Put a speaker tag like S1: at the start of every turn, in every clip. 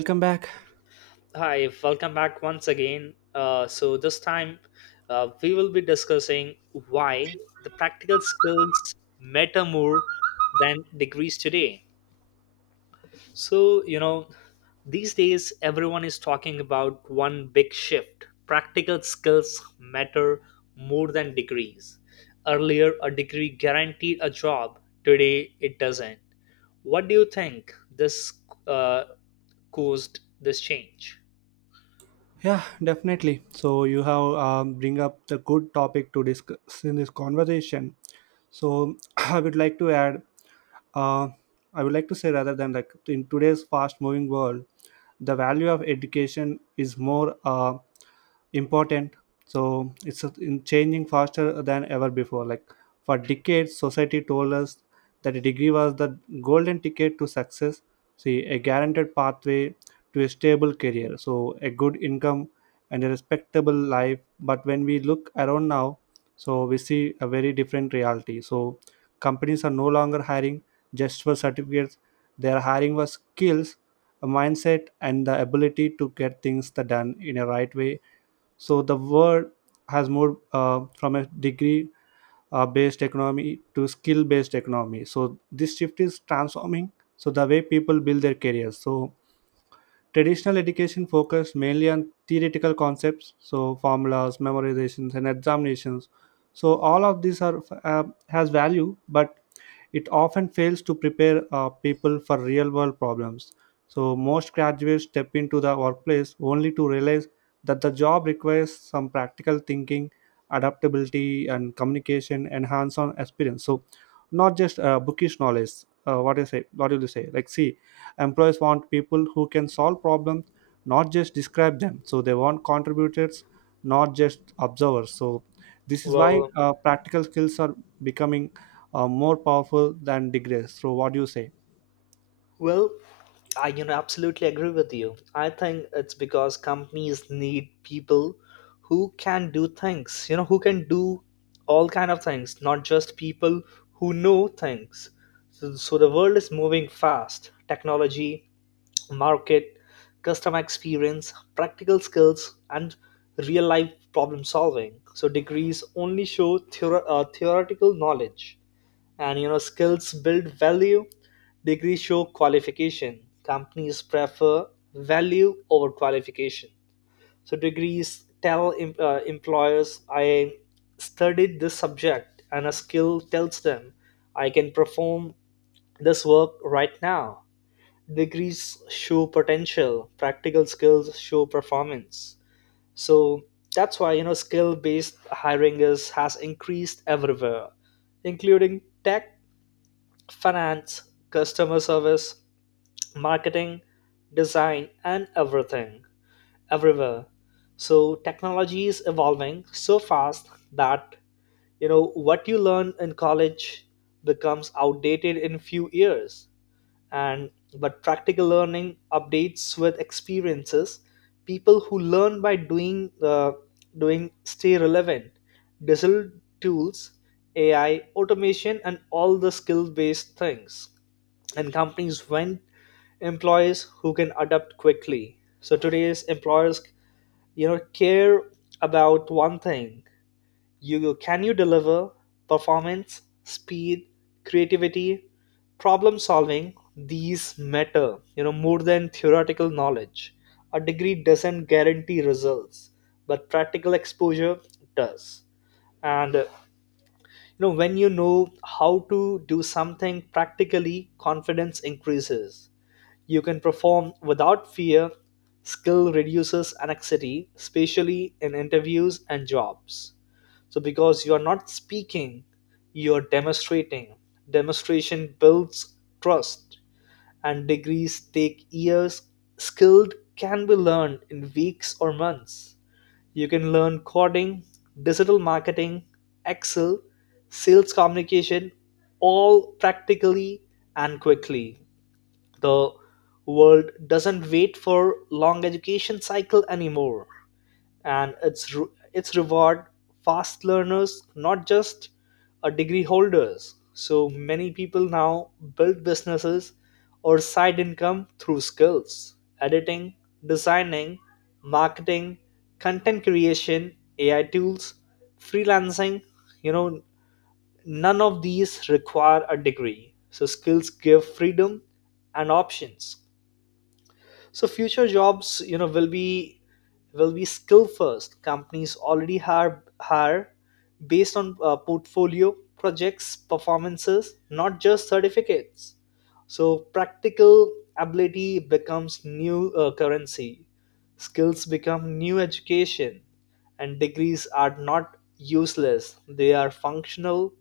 S1: Welcome back.
S2: Hi, welcome back once again. This time we will be discussing why the practical skills matter more than degrees today. So, you know, these days everyone is talking about one big shift, practical skills matter more than degrees. Earlier, a degree guaranteed a job; today, it doesn't. What do you think this uh, caused this change?
S1: Yeah, definitely. So you have bring up the good topic to discuss in this conversation. So I would like to add uh, I would like to say rather than like in today's fast moving world, the value of education is more important. So it's in changing faster than ever before. Like for decades, society told us that a degree was the golden ticket to success. See, a guaranteed pathway to a stable career, so a good income and a respectable life. But when we look around now, so we see a very different reality. So companies are no longer hiring just for certificates. They are hiring for skills, a mindset, and the ability to get things the done in a right way. So the world has moved from a degree based economy to skill based economy. So this shift is transforming. So the way people build their careers. So traditional education focused mainly on theoretical concepts, so formulas, memorizations, and examinations. So all of these are uh, has value, but it often fails to prepare people for real world problems. So, most graduates step into the workplace only to realize that the job requires some practical thinking, adaptability, and communication and hands on experience. So, not just bookish knowledge. What do you say? What do you say? Like, see, employees want people who can solve problems, not just describe them. So, they want contributors, not just observers. So, this is why
S2: Well,
S1: practical skills are becoming more powerful than degrees. So, what do you say?
S2: Well, I absolutely agree with you. I think it's because companies need people who can do things, who can do all kind of things, not just people who know things. So the world is moving fast. Technology, market, customer experience, practical skills, and real life problem solving. So degrees only show theoretical knowledge, and skills build value. Degrees show qualification, companies prefer value over qualification. So degrees tell employers I studied this subject, and a skill tells them I can perform this work right now. Degrees show potential, practical skills show performance. So that's why skill based hiring is has increased everywhere, including tech, finance, customer service, marketing, design, and everything, everywhere. So technology is evolving so fast that what you learn in college becomes outdated in few years. And but practical learning updates with experiences. People who learn by doing stay relevant. Digital tools, AI, automation, and all the skill based things, and companies want employees who can adapt quickly. So today's employers care about one thing: can you deliver? Performance, speed, creativity, problem solving, these matter more than theoretical knowledge. A degree doesn't guarantee results, but practical exposure does. And when you know how to do something practically, confidence increases, you can perform without fear. Skill reduces anxiety, especially in interviews and jobs. So, because you are not speaking, you are demonstrating. Demonstration builds trust, and degrees take years. Skilled can be learned in weeks or months. You can learn coding, digital marketing, Excel, sales communication, all practically and quickly. The world doesn't wait for long education cycle anymore, and it's reward fast learners, not just a degree holders. So many people now build businesses or side income through skills, editing, designing, marketing, content creation, AI tools, freelancing. you know none of these require a degree, so skills give freedom and options. So future jobs will be skill first. Companies already hire based on portfolio, projects, performances, not just certificates. So practical ability becomes new currency, skills become new education, and degrees are not useless, they are functional,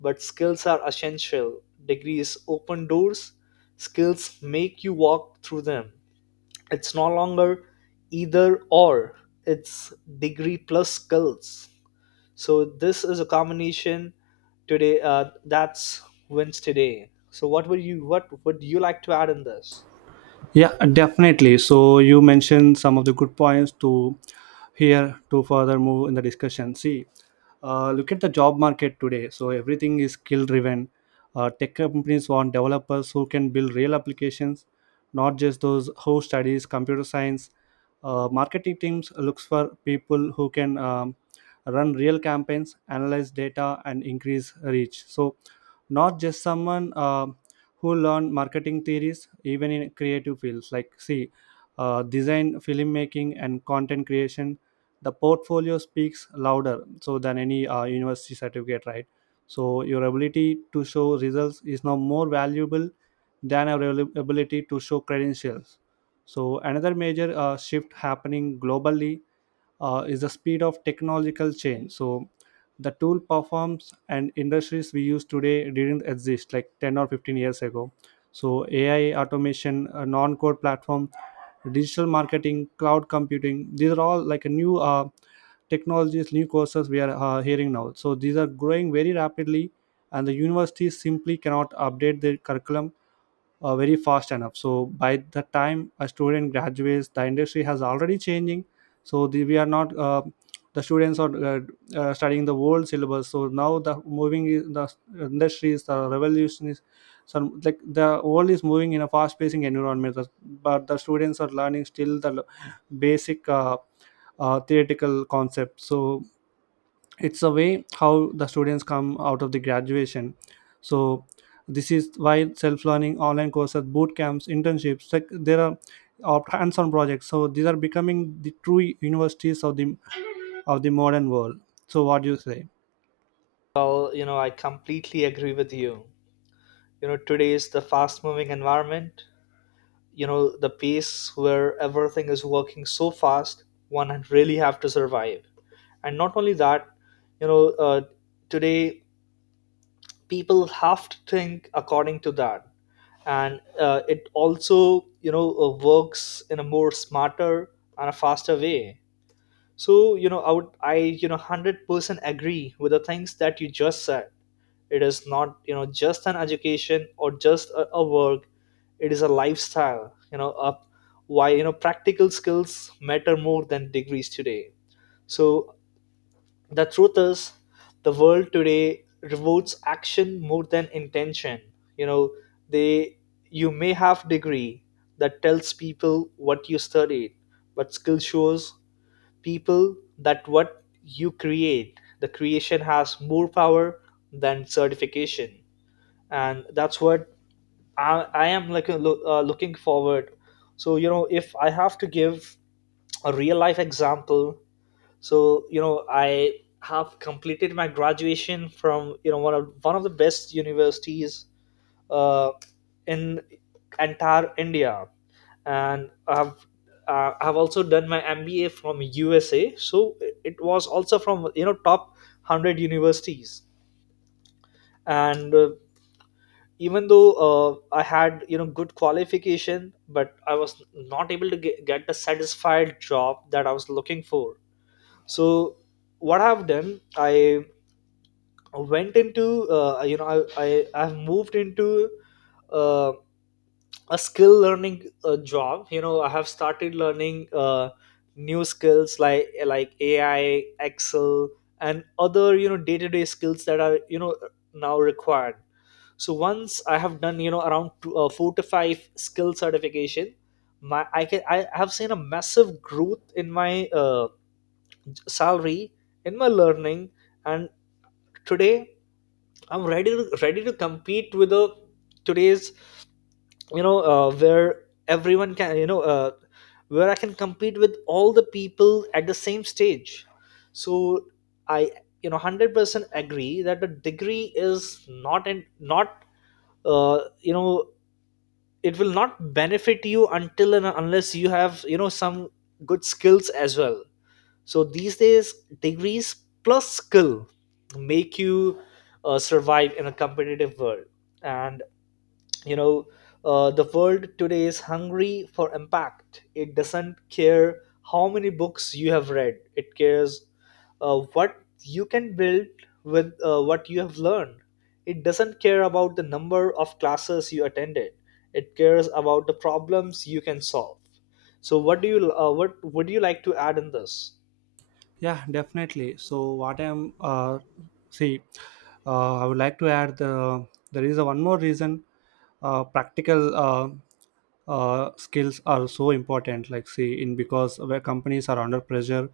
S2: but skills are essential. Degrees open doors, skills make you walk through them. It's no longer either or, it's degree plus skills. So, this is a combination today that's wins today. So, what would you like to add in this?
S1: Yeah, definitely. So, you mentioned some of the good points to here to further move in the discussion. See, look at the job market today. So, everything is skill driven. Tech companies want developers who can build real applications, not just those who studies computer science. Marketing teams looks for people who can run real campaigns, analyze data, and increase reach. So, not just someone who learn marketing theories even in creative fields like see design filmmaking and content creation the portfolio speaks louder so than any university certificate, right? So your ability to show results is now more valuable than ability to show credentials. So another major shift happening globally is the speed of technological change. So the tool performs and industries we use today didn't exist like 10 or 15 years ago. So AI, automation, a non-code platform, digital marketing, cloud computing, these are all like a new technologies, new courses we are hearing now. So these are growing very rapidly and the universities simply cannot update their curriculum very fast enough. So by the time a student graduates the industry has already changing. So we are not the students are studying the world syllabus. So now the moving is the industry is the revolution is some like the world is moving in a fast pacing environment, but the students are learning still basic theoretical concept. So it's a way how the students come out of the graduation. So this is why self-learning online courses boot camps internships, like there are of hands-on projects, so these are becoming the true universities of the modern world. So what do you say?
S2: Well, I completely agree with you. Today is the fast moving environment. The pace where everything is working so fast, one really have to survive. And not only that, you know, uh, today people have to think according to that, and it also works in a more smarter and a faster way. So I would I 100% agree with the things that you just said. It is not just an education or just a work, it is a lifestyle. Up why practical skills matter more than degrees today. So the truth is, the world today rewards action more than intention. You know, they, you may have degree that tells people what you studied, but skill shows people that what you create. The creation has more power than certification, and that's what I am looking forward. So if I have to give a real life example, so I have completed my graduation from one of the best universities uh, in entire India, and I have also done my MBA from USA. So it was also from top 100 universities, and even though I had good qualification, but I was not able to get the satisfied job that I was looking for. So what I've done, I went into I've moved into uh, a skill learning job. I have started learning new skills like AI, Excel, and other day-to-day skills that are now required. So once I have done around 4 to 5 skill certification, my I can I have seen a massive growth in my salary, in my learning, and today I'm ready to compete with the today's. Where everyone can you know where I can compete with all the people at the same stage. So I 100% agree that the degree is not uh, you know it will not benefit you until and unless you have some good skills as well. So these days, degrees plus skill make you survive in a competitive world. And you know, the world today is hungry for impact. It doesn't care how many books you have read. It cares what you can build with what you have learned. It doesn't care about the number of classes you attended. It cares about the problems you can solve. So, what would you like to add in this?
S1: Yeah, definitely. So what I'm see, I would like to add there is a one more reason practical skills are so important. Like see in because where companies are under pressure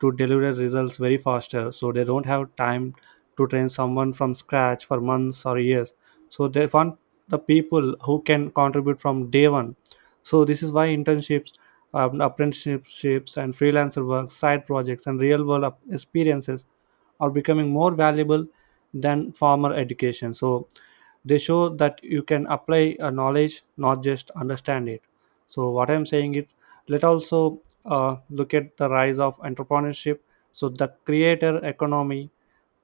S1: to deliver results very faster, so they don't have time to train someone from scratch for months or years. So they want the people who can contribute from day one. So this is why internships, apprenticeships and freelancer work, side projects and real world experiences are becoming more valuable than formal education. So they show that you can apply a knowledge, not just understand it. So what I'm saying is let also look at the rise of entrepreneurship. So the creator economy,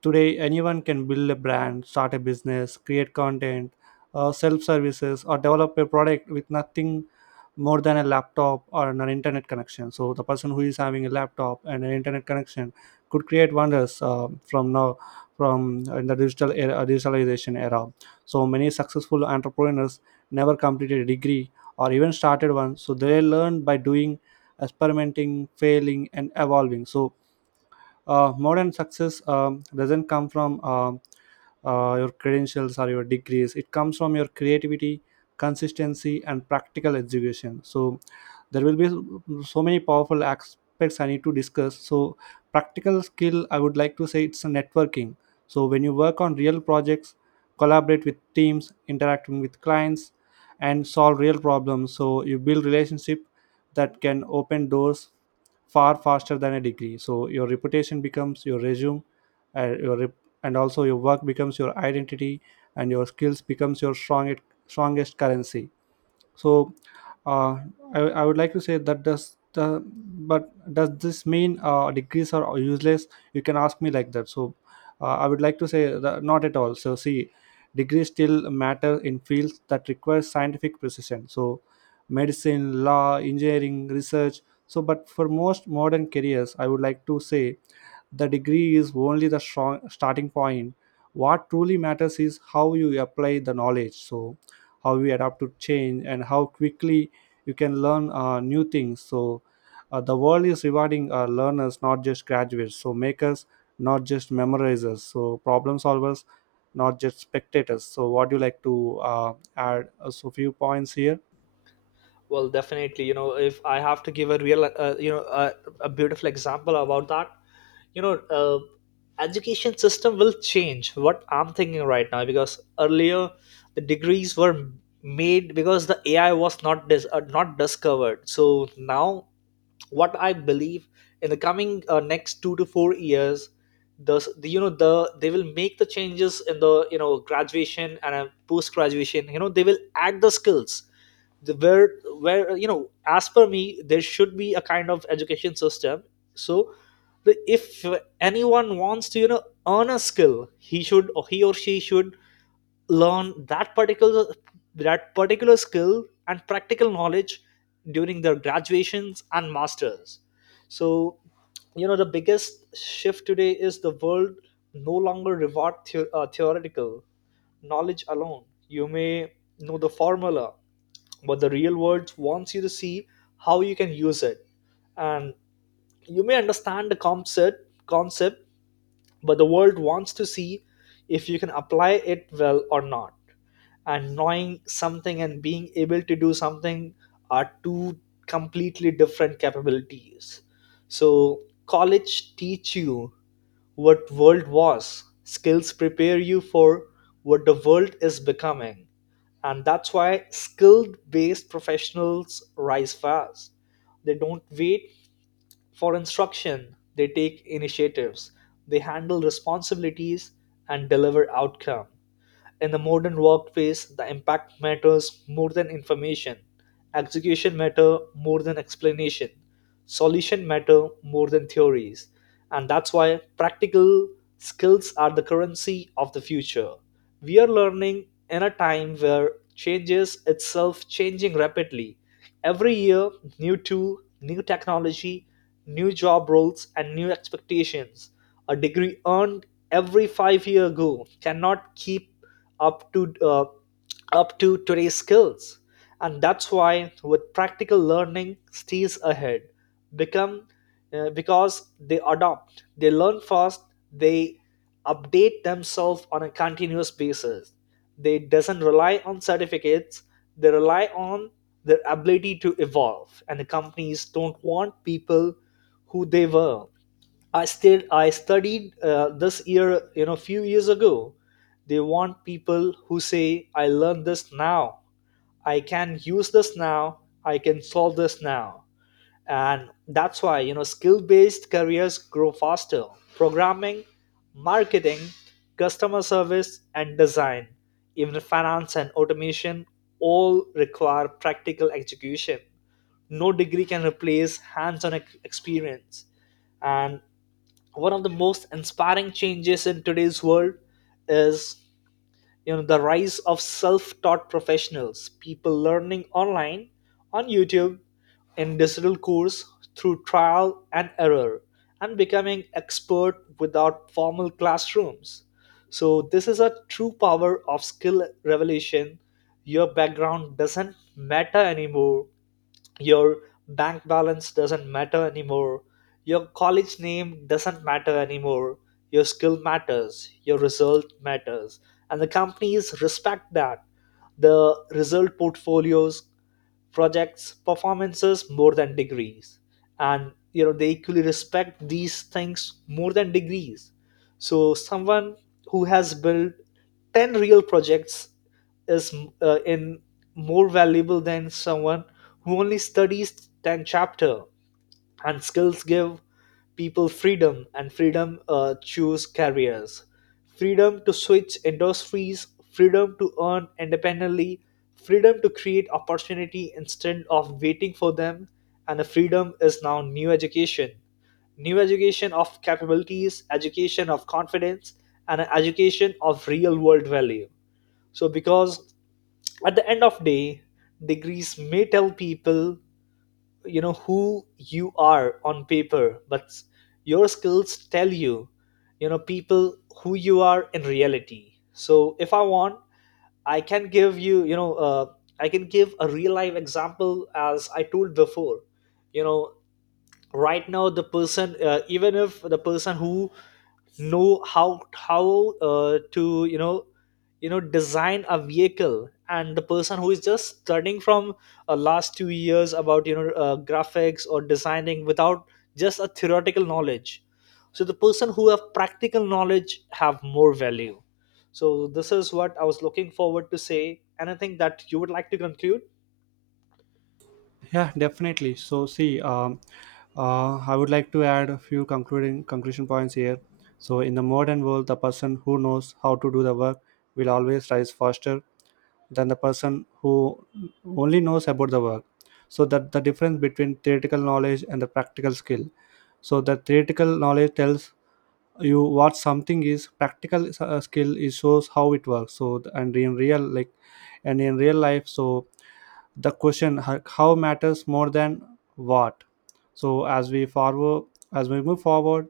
S1: today anyone can build a brand, start a business, create content, self services or develop a product with nothing more than a laptop or an internet connection. So the person who is having a laptop and an internet connection could create wonders from now from in the digital era, digitalization era. So many successful entrepreneurs never completed a degree or even started one. So they learn by doing, experimenting, failing, and evolving. So modern success doesn't come from your credentials or your degrees. It comes from your creativity, consistency and practical education. So there will be so many powerful aspects I need to discuss. So practical skill, I would like to say it's a networking. So when you work on real projects, collaborate with teams, interacting with clients and solve real problems, so you build relationship that can open doors far faster than a degree. So your reputation becomes your resume, uh, your rep- and also your work becomes your identity and your skills becomes your strongest currency. So uh, I would like to say that does the but does this mean degrees are useless? You can ask me like that. So I would like to say that not at all. So see, degrees still matter in fields that require scientific precision. So medicine, law, engineering, research. So but for most modern careers I would like to say the degree is only the strong starting point. What truly matters is how you apply the knowledge. So how you adapt to change and how quickly you can learn new things. So the world is rewarding learners, not just graduates, so makers, not just memorizers, so problem solvers, not just spectators. So what do you like to add so few points here?
S2: Well, definitely, if I have to give a real a beautiful example about that, you know uh, education system will change, what I'm thinking right now, because earlier the degrees were made because the AI was not discovered. So now what I believe, in the coming next 2 to 4 years, the you know the they will make the changes in the graduation and post graduation. They will add the skills, the, where as per me there should be a kind of education system. So the, if anyone wants to earn a skill, he should, or he or she should learn that particular skill and practical knowledge during their graduations and masters. So the biggest shift today is the world no longer reward theoretical knowledge alone. You may know the formula, but the real world wants you to see how you can use it. And you may understand the concept, but the world wants to see if you can apply it well or not. And knowing something and being able to do something are two completely different capabilities. So college teach you what world was, skills prepare you for what the world is becoming. And that's why skilled based professionals rise fast. They don't wait for instruction, they take initiatives, they handle responsibilities, and deliver outcome. In the modern workplace, the impact matters more than information. Execution matter more than explanation. Solution matter more than theories. And that's why practical skills are the currency of the future. We are learning in a time where changes itself changing rapidly. Every year, new tool, new technology, new job roles, and new expectations. A degree earned every 5 year ago cannot keep up to uh, up to today's skills. And that's why with practical learning stays ahead, become because they adopt, they learn fast, they update themselves on a continuous basis. They doesn't rely on certificates, they rely on their ability to evolve. And the companies don't want people who they were, I studied this year, few years ago. They want people who say, "I learned this now. I can use this now. I can solve this now." And that's why skill-based careers grow faster. Programming, marketing, customer service, and design, even finance and automation, all require practical execution. No degree can replace hands-on experience. And one of the most inspiring changes in today's world is the rise of self-taught professionals, people learning online on YouTube, in digital course, through trial and error, and becoming expert without formal classrooms. So this is a true power of skill revelation. Your background doesn't matter anymore, your bank balance doesn't matter anymore, your college name doesn't matter anymore. Your skill matters, your result matters, and the companies respect that, the result, portfolios, projects, performances, more than degrees. And they equally respect these things more than degrees. So someone who has built 10 real projects is in more valuable than someone who only studies 10 chapter. And skills give people freedom, and freedom choose careers, freedom to switch industries, freedom to earn independently, freedom to create opportunity instead of waiting for them. And the freedom is now new education, new education of capabilities, education of confidence, and an education of real world value. So, because at the end of day, degrees may tell people who you are on paper, but your skills tell you, you know people, who you are in reality. So if I want, I can give you you know I can give a real life example, as I told before. you know right now the person, even if the person who know how to design a vehicle, and the person who is just studying from last 2 years about graphics or designing without just a theoretical knowledge, so the person who have practical knowledge have more value. So this is what I was looking forward to say. Anything that you would like to conclude?
S1: Yeah, definitely. So, see, I would like to add a few concluding conclusion points here. So, in the modern world, the person who knows how to do the work will always rise faster than the person who only knows about the work. So, that the difference between theoretical knowledge and the practical skill. So, the theoretical knowledge tells you what something is practical skill, it shows how it works. So and in real life, so the question how matters more than what. So as we move forward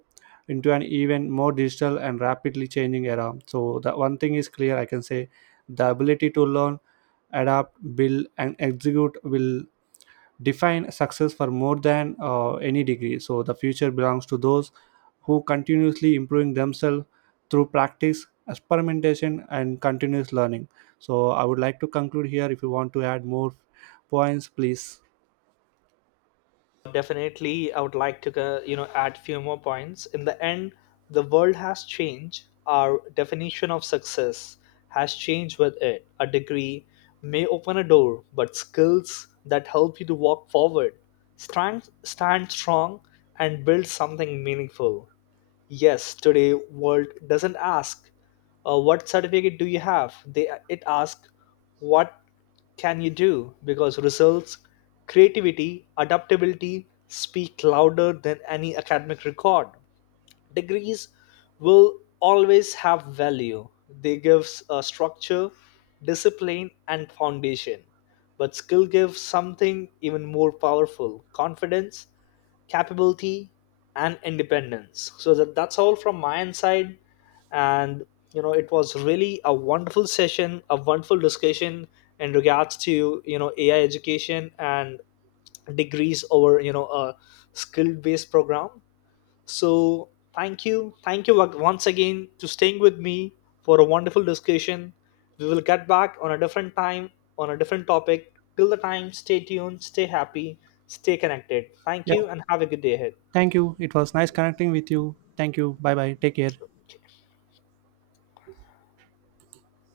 S1: into an even more digital and rapidly changing era, so the one thing is clear I can say the ability to learn, adapt, build and execute will define success for more than any degree. So the future belongs to those who continuously improving themselves through practice, experimentation and continuous learning. So I would like to conclude here. If you want to add more points please.
S2: Definitely, I would like to add few more points in the end. The world has changed, our definition of success has changed with it. A degree may open a door, but skills that help you to walk forward, stand strong, and build something meaningful. Yes, today world doesn't ask, what certificate do you have? They it asks, what can you do? Because results, creativity, adaptability speak louder than any academic record. Degrees will always have value. They gives a structure, discipline, and foundation. But skill gives something even more powerful: confidence, capability, and independence. So that's all from my end side. And it was really a wonderful session, a wonderful discussion in regards to AI education and degrees over a skill based program. So thank you, once again, to staying with me for a wonderful discussion. We will get back on a different time, on a different topic. Till the time, stay tuned, stay happy, stay connected. Thank
S1: Yeah,
S2: you, and have a good day ahead.
S1: thank you. It was nice connecting with you. Thank you. Bye bye, take care.